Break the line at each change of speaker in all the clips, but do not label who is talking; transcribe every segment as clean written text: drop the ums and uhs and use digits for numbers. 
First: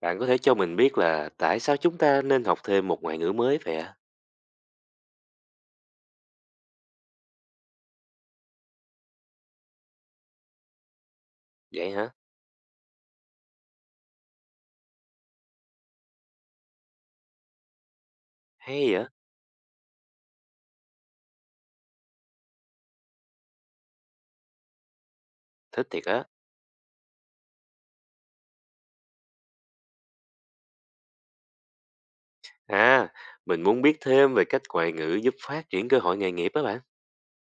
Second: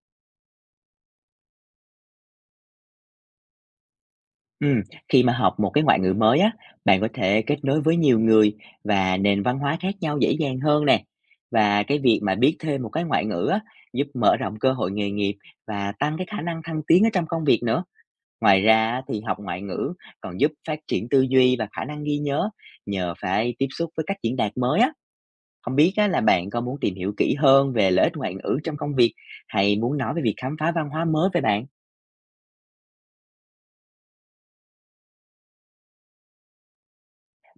Bạn có thể cho mình biết là tại sao chúng ta nên học thêm một ngoại ngữ mới vậy ạ?
Ừm, khi mà học một cái ngoại ngữ mới á, bạn có thể kết nối với nhiều người và nền văn hóa khác nhau dễ dàng hơn nè. Và
Vậy
cái
hả?
việc mà biết thêm một cái ngoại ngữ á, giúp mở rộng cơ hội nghề nghiệp và tăng cái khả năng thăng tiến ở trong công việc nữa. Ngoài ra
Hay
á,
vậy?
thì học ngoại ngữ còn giúp phát triển tư duy và khả năng ghi nhớ nhờ phải tiếp xúc với các diễn đạt mới á. Không
Thích
biết
thiệt
á, là
á.
bạn có muốn tìm hiểu kỹ hơn về lợi ích ngoại ngữ trong công việc hay muốn nói về việc khám phá văn hóa mới về bạn?
À, mình muốn biết thêm về cách ngoại ngữ giúp phát triển cơ hội nghề nghiệp á bạn.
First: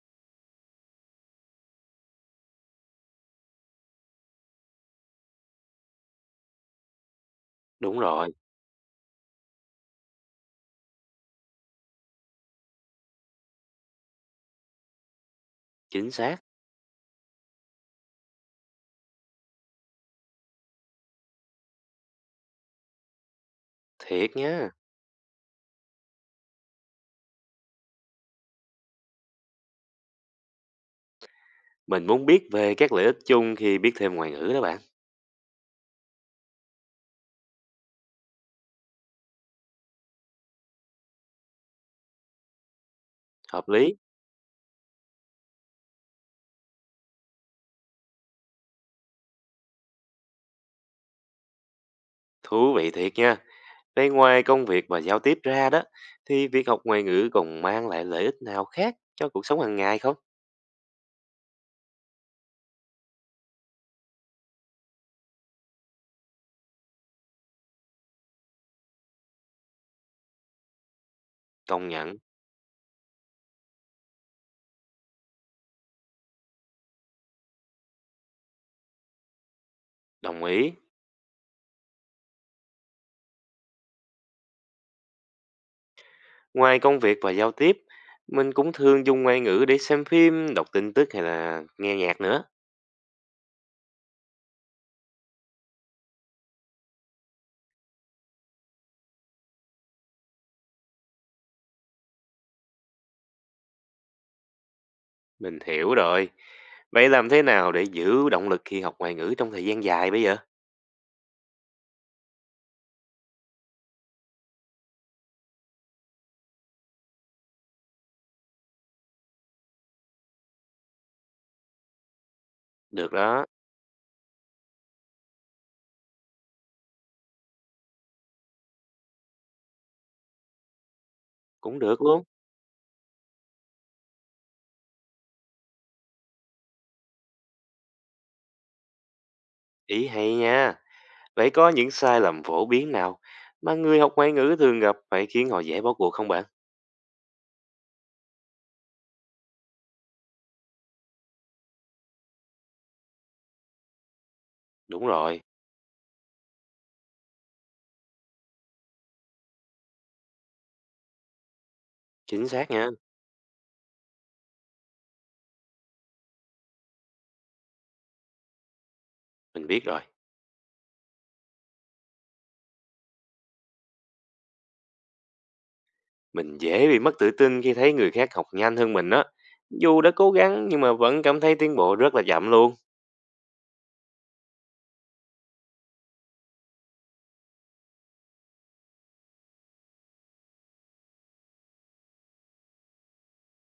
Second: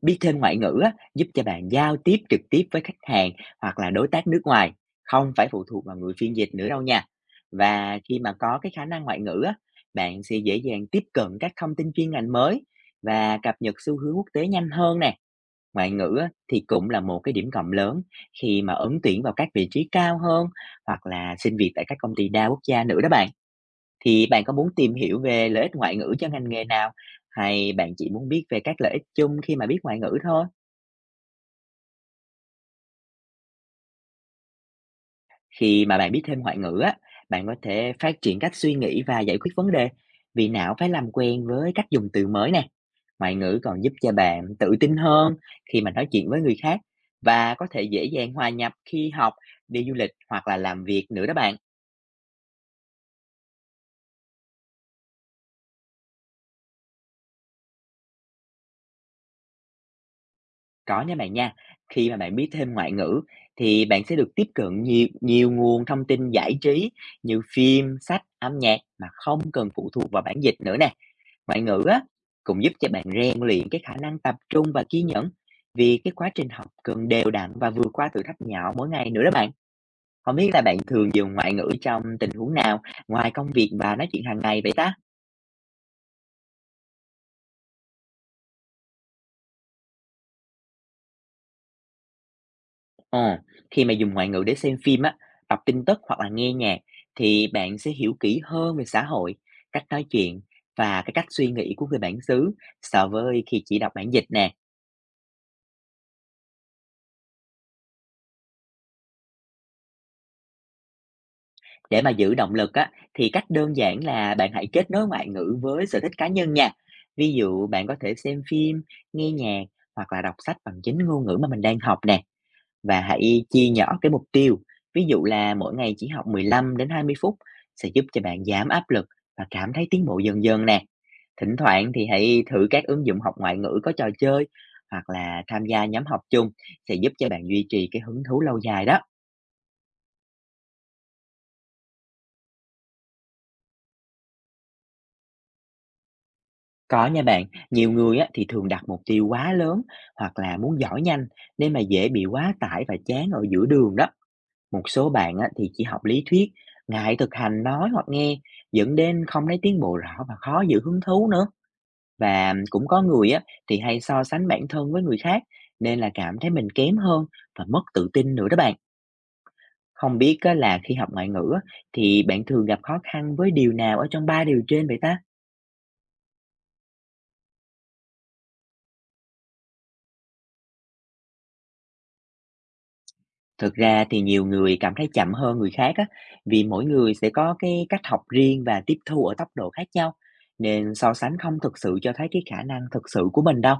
Biết thêm ngoại ngữ á, giúp cho bạn giao tiếp trực tiếp với khách hàng hoặc là đối tác nước ngoài, không phải phụ thuộc vào người phiên dịch nữa đâu nha.
Đúng
Và khi
rồi,
mà có cái khả năng ngoại ngữ á, bạn sẽ dễ dàng tiếp cận các thông tin chuyên ngành mới và cập nhật xu hướng quốc tế nhanh hơn nè. Ngoại
chính
ngữ á,
xác.
thì cũng là một cái điểm cộng lớn khi mà ứng tuyển vào các vị trí cao hơn hoặc là xin việc tại các công ty đa quốc gia nữa đó bạn. Thì
Thiệt
bạn có muốn
nha.
tìm hiểu về lợi ích ngoại ngữ cho ngành nghề nào hay bạn chỉ muốn biết về các lợi ích chung khi mà biết ngoại ngữ thôi?
Mình muốn biết về các lợi ích chung khi biết thêm ngoại ngữ đó bạn.
Khi mà bạn biết thêm ngoại ngữ á, bạn có thể phát triển cách suy nghĩ và giải quyết vấn đề. Vì não phải làm quen với cách dùng từ mới nè. Ngoại ngữ
Hợp
còn giúp
lý,
cho bạn tự tin hơn khi mà nói chuyện với người khác và có thể dễ dàng hòa nhập khi học, đi du lịch hoặc là làm việc nữa đó bạn.
thú vị thiệt nha. Vậy ngoài công việc và giao tiếp ra đó, thì việc học ngoại ngữ còn mang lại lợi ích nào khác cho cuộc sống hàng ngày không?
Có nha bạn nha. Khi mà bạn biết thêm ngoại ngữ thì bạn sẽ được tiếp cận nhiều nhiều nguồn thông tin giải trí như phim, sách, âm nhạc mà không cần phụ thuộc vào bản dịch nữa nè. Ngoại ngữ
Công
á,
nhận,
cũng giúp cho bạn rèn luyện cái khả năng tập trung và kiên nhẫn vì cái quá trình học cần đều đặn và vượt qua thử thách nhỏ mỗi ngày nữa đó bạn. Không
đồng
biết là
ý.
bạn thường dùng ngoại ngữ trong tình huống nào ngoài công việc và nói chuyện hàng ngày vậy ta?
Ngoài công việc và giao tiếp, mình cũng thường dùng ngoại ngữ để xem phim, đọc tin tức hay là nghe nhạc nữa.
Ờ, khi mà dùng ngoại ngữ để xem phim á, đọc tin tức hoặc là nghe nhạc thì bạn sẽ hiểu kỹ hơn về xã hội, cách nói chuyện và cái cách suy nghĩ của người bản xứ so với khi chỉ đọc bản dịch nè.
Mình hiểu rồi. Vậy làm thế nào để giữ động lực khi học ngoại ngữ trong thời gian dài bây giờ?
Để mà giữ động lực á, thì cách đơn giản là bạn hãy kết nối ngoại ngữ với sở thích cá nhân nha. Ví dụ bạn có thể xem phim, nghe nhạc hoặc là đọc sách bằng chính ngôn ngữ mà mình đang học nè và
Được đó,
hãy chia nhỏ cái mục tiêu. Ví dụ là mỗi ngày chỉ học 15 đến 20 phút sẽ giúp cho bạn giảm áp lực và cảm thấy tiến bộ dần dần nè. Thỉnh
cũng
thoảng
được
thì
luôn.
hãy thử các ứng dụng học ngoại ngữ có trò chơi hoặc là tham gia nhóm học chung sẽ giúp cho bạn duy trì cái hứng thú lâu dài đó.
Ý hay nha. Vậy có những sai lầm phổ biến nào mà người học ngoại ngữ thường gặp phải khiến họ dễ bỏ cuộc không bạn?
Có nha bạn, nhiều người á, thì thường đặt mục tiêu quá lớn hoặc là muốn giỏi nhanh nên mà dễ bị quá tải và chán ở giữa đường đó. Một
Đúng
số bạn
rồi,
á, thì chỉ học lý thuyết, ngại thực hành nói hoặc nghe, dẫn đến không thấy tiến bộ rõ và khó giữ hứng thú nữa.
chính
Và
xác
cũng
nha.
có người á, thì hay so sánh bản thân với người khác nên là cảm thấy mình kém hơn và mất tự tin nữa đó bạn.
Mình biết rồi.
Không biết á, là khi học ngoại ngữ á, thì bạn thường gặp khó khăn với điều nào ở trong ba điều trên vậy ta?
Mình dễ bị mất tự tin khi thấy người khác học nhanh hơn mình đó. Dù đã cố gắng nhưng mà vẫn cảm thấy tiến bộ rất là chậm luôn.
Thực ra thì nhiều người cảm thấy chậm hơn người khác á, vì mỗi người sẽ có cái cách học riêng và tiếp thu ở tốc độ khác nhau, nên so sánh không thực sự cho thấy cái khả năng thực sự của mình đâu.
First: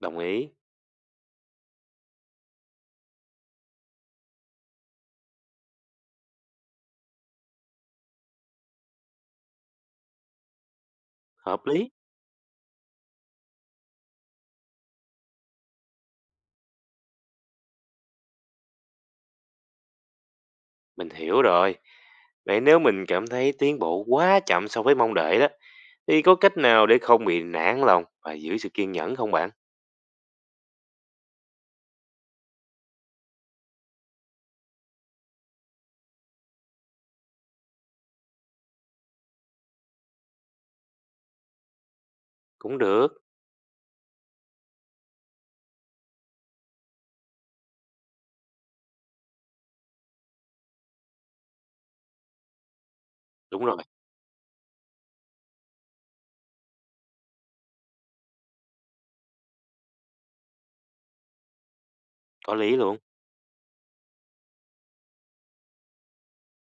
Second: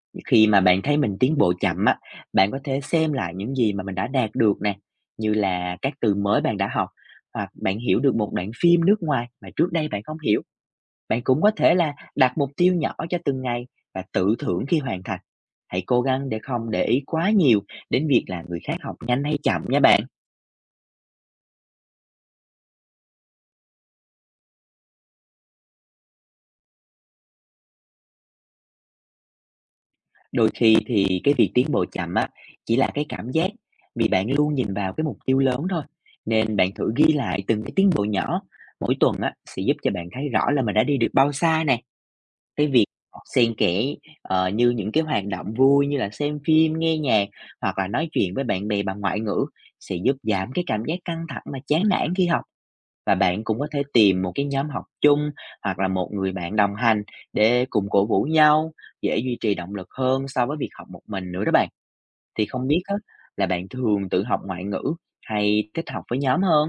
Đồng
Khi
ý.
mà bạn thấy mình tiến bộ chậm á, bạn có thể xem lại những gì mà mình đã đạt được nè, như là các từ mới bạn đã học, hoặc bạn hiểu được một đoạn phim nước ngoài mà trước đây bạn không hiểu. Bạn cũng có
Hợp
thể
lý,
là đặt mục tiêu nhỏ cho từng ngày và tự thưởng khi hoàn thành. Hãy cố gắng để không để ý quá nhiều đến việc là người khác học nhanh hay chậm nha bạn.
mình hiểu rồi. Vậy nếu mình cảm thấy tiến bộ quá chậm so với mong đợi đó, thì có cách nào để không bị nản lòng và giữ sự kiên nhẫn không bạn?
Đôi khi thì cái việc tiến bộ chậm á, chỉ là cái cảm giác vì bạn luôn nhìn vào cái mục tiêu lớn thôi. Nên bạn thử ghi lại từng cái tiến bộ nhỏ mỗi tuần á, sẽ giúp cho bạn thấy rõ là mình đã đi được bao xa nè. Cái
Cũng
việc
được,
xen kẽ như những cái hoạt động vui như là xem phim, nghe nhạc hoặc là nói chuyện với bạn bè bằng ngoại ngữ sẽ giúp giảm cái cảm giác căng thẳng và chán nản khi học. Và bạn cũng
đúng
có
rồi,
thể tìm một cái nhóm học chung hoặc là một người bạn đồng hành để cùng cổ vũ nhau, dễ duy trì động lực hơn so với việc học một mình nữa đó bạn. Thì
có
không
lý
biết á,
luôn.
là bạn thường tự học ngoại ngữ hay thích học với nhóm hơn?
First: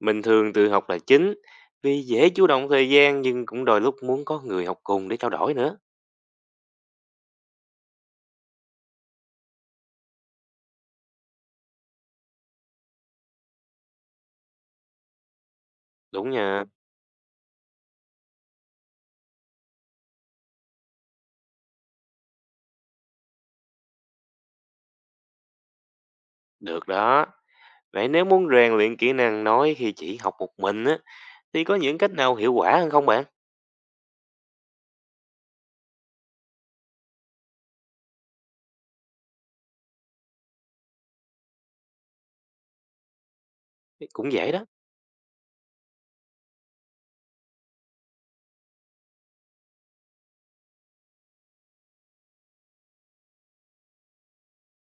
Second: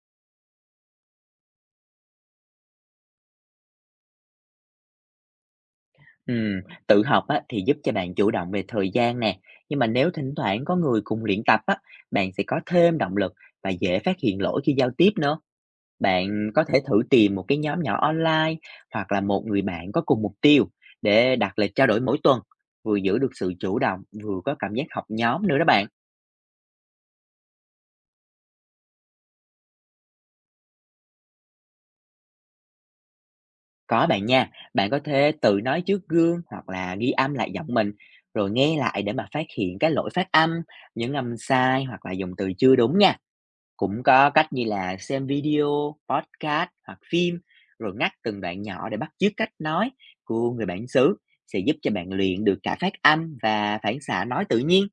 Mình thường tự học là chính, vì dễ chủ động thời gian nhưng cũng đôi lúc muốn có người học cùng để trao đổi nữa.
Ừm, tự học á, thì giúp cho bạn chủ động về thời gian nè. Nhưng mà nếu thỉnh thoảng có người cùng luyện tập á, bạn sẽ có thêm động lực và dễ phát hiện lỗi khi giao tiếp nữa.
Đúng
Bạn có
nha,
thể thử tìm một cái nhóm nhỏ online hoặc là một người bạn có cùng mục tiêu để đặt lịch trao đổi mỗi tuần, vừa giữ được sự chủ động, vừa có cảm giác học nhóm nữa đó bạn.
được đó. Vậy nếu muốn rèn luyện kỹ năng nói khi chỉ học một mình á, thì có những cách nào hiệu quả hơn không bạn?
Có bạn nha, bạn có thể tự nói trước gương hoặc là ghi âm lại giọng mình rồi nghe lại để mà phát hiện cái lỗi phát âm, những âm sai hoặc là dùng từ chưa đúng nha. Cũng có
Cũng dễ
cách
đó.
như là xem video, podcast hoặc phim rồi ngắt từng đoạn nhỏ để bắt chước cách nói của người bản xứ sẽ giúp cho bạn luyện được cả phát âm và phản xạ nói tự nhiên.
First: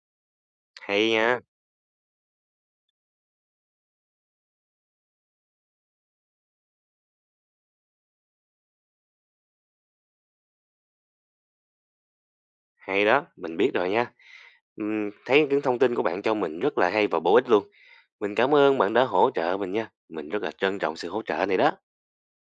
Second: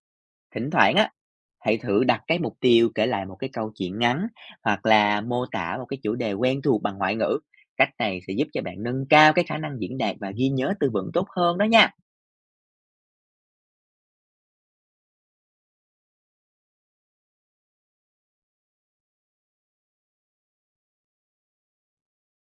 Thỉnh thoảng
Hay
á,
nha,
hãy thử đặt cái mục tiêu kể lại một cái câu chuyện ngắn hoặc là mô tả một cái chủ đề quen thuộc bằng ngoại ngữ. Cách này sẽ giúp cho bạn nâng cao cái khả năng diễn đạt và ghi nhớ từ vựng tốt hơn đó nha.
hay đó, mình biết rồi nha. Thấy những thông tin của bạn cho mình rất là hay và bổ ích luôn. Mình cảm ơn bạn đã hỗ trợ mình nha. Mình rất là trân trọng sự hỗ trợ này đó.